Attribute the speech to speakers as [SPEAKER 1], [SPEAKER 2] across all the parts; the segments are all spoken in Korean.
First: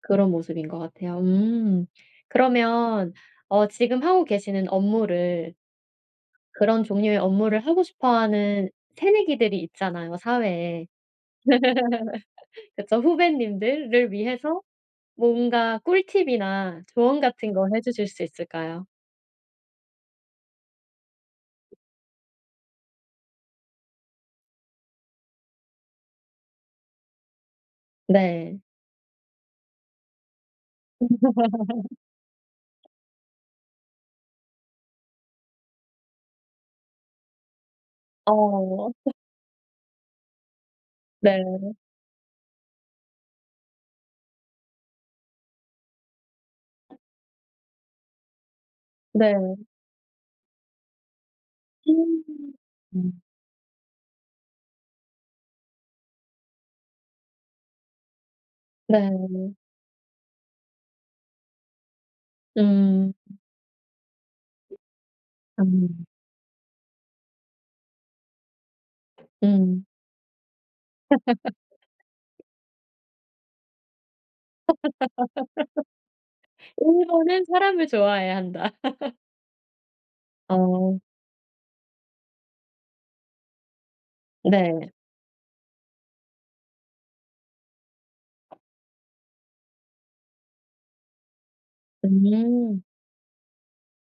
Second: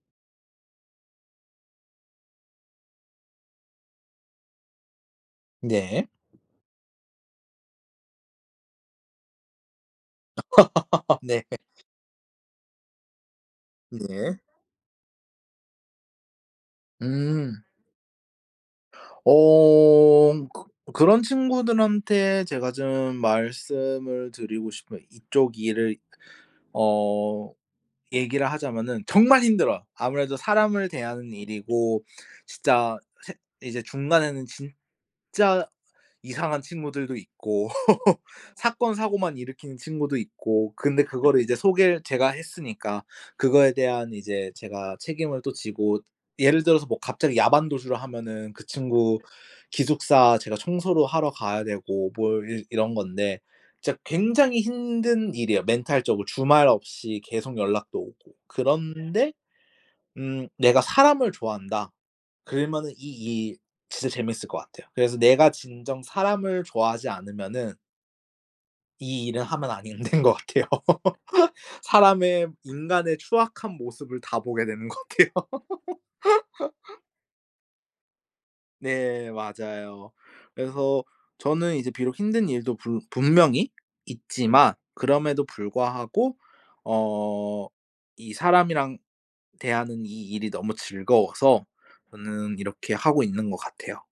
[SPEAKER 1] 그런 모습인 것 같아요. 음 그러면 어 지금 하고 계시는 업무를
[SPEAKER 2] 네.
[SPEAKER 1] 그런 종류의 업무를 하고 싶어 하는 새내기들이 있잖아요, 사회에.
[SPEAKER 2] 네.
[SPEAKER 1] 그쵸 후배님들을
[SPEAKER 2] 네.
[SPEAKER 1] 위해서 뭔가 꿀팁이나 조언 같은
[SPEAKER 2] 음.
[SPEAKER 1] 거 해주실 수 있을까요?
[SPEAKER 2] 어. 그 그런 친구들한테 제가 좀 말씀을 드리고 싶은 이쪽 일을 어 얘기를
[SPEAKER 1] 네.
[SPEAKER 2] 하자면은 정말 힘들어요. 아무래도 사람을 대하는 일이고 진짜 세 이제 중간에는 진짜 이상한 친구들도 있고,
[SPEAKER 1] 어.
[SPEAKER 2] 사건 사고만 일으키는 친구도 있고, 근데 그거를 이제
[SPEAKER 1] 네.
[SPEAKER 2] 소개를 제가 했으니까 그거에 대한 이제 제가 책임을 또 지고. 예를 들어서 뭐 갑자기 야반도주를 하면은 그 친구
[SPEAKER 1] 네.
[SPEAKER 2] 기숙사 제가 청소도 하러 가야 되고 뭘
[SPEAKER 1] 음.
[SPEAKER 2] 이 이런
[SPEAKER 1] 음.
[SPEAKER 2] 건데, 진짜 굉장히 힘든 일이에요, 멘탈적으로. 주말 없이 계속 연락도 오고. 그런데
[SPEAKER 1] 네.
[SPEAKER 2] 음 "내가 사람을 좋아한다." 그러면은
[SPEAKER 1] 음.
[SPEAKER 2] 이 일 진짜 재밌을 거 같아요. 그래서 내가 진정
[SPEAKER 1] 음.
[SPEAKER 2] 사람을 좋아하지 않으면은 이 일은 하면
[SPEAKER 1] 음.
[SPEAKER 2] 아닌 된 거 같아요. 사람의 인간의 추악한 모습을 다 보게 되는 거 같아요.
[SPEAKER 1] "1 번은 사람을 좋아해야 한다."
[SPEAKER 2] 네, 맞아요.
[SPEAKER 1] 어.
[SPEAKER 2] 그래서 저는 이제 비록 힘든 일도 불 분명히 있지만,
[SPEAKER 1] 네.
[SPEAKER 2] 그럼에도 불구하고 어 이 사람이랑 대하는 이 일이 너무 즐거워서 저는
[SPEAKER 1] 음.
[SPEAKER 2] 이렇게 하고 있는 거 같아요.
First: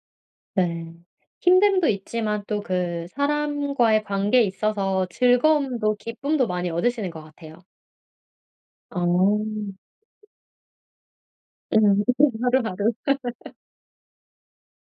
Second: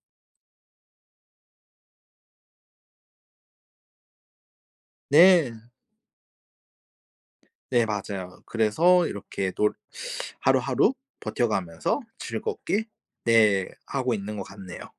[SPEAKER 1] 네. 힘듦도 있지만 또 그 사람과의 관계에 있어서
[SPEAKER 2] 네.
[SPEAKER 1] 즐거움도 기쁨도 많이 얻으시는 것 같아요.
[SPEAKER 2] 네 맞아요.
[SPEAKER 1] 아.
[SPEAKER 2] 그래서 이렇게 놀 하루하루
[SPEAKER 1] 음
[SPEAKER 2] 버텨가면서
[SPEAKER 1] [unintelligible]
[SPEAKER 2] 즐겁게
[SPEAKER 1] 하루하루.
[SPEAKER 2] 네, 하고 있는 거 같네요.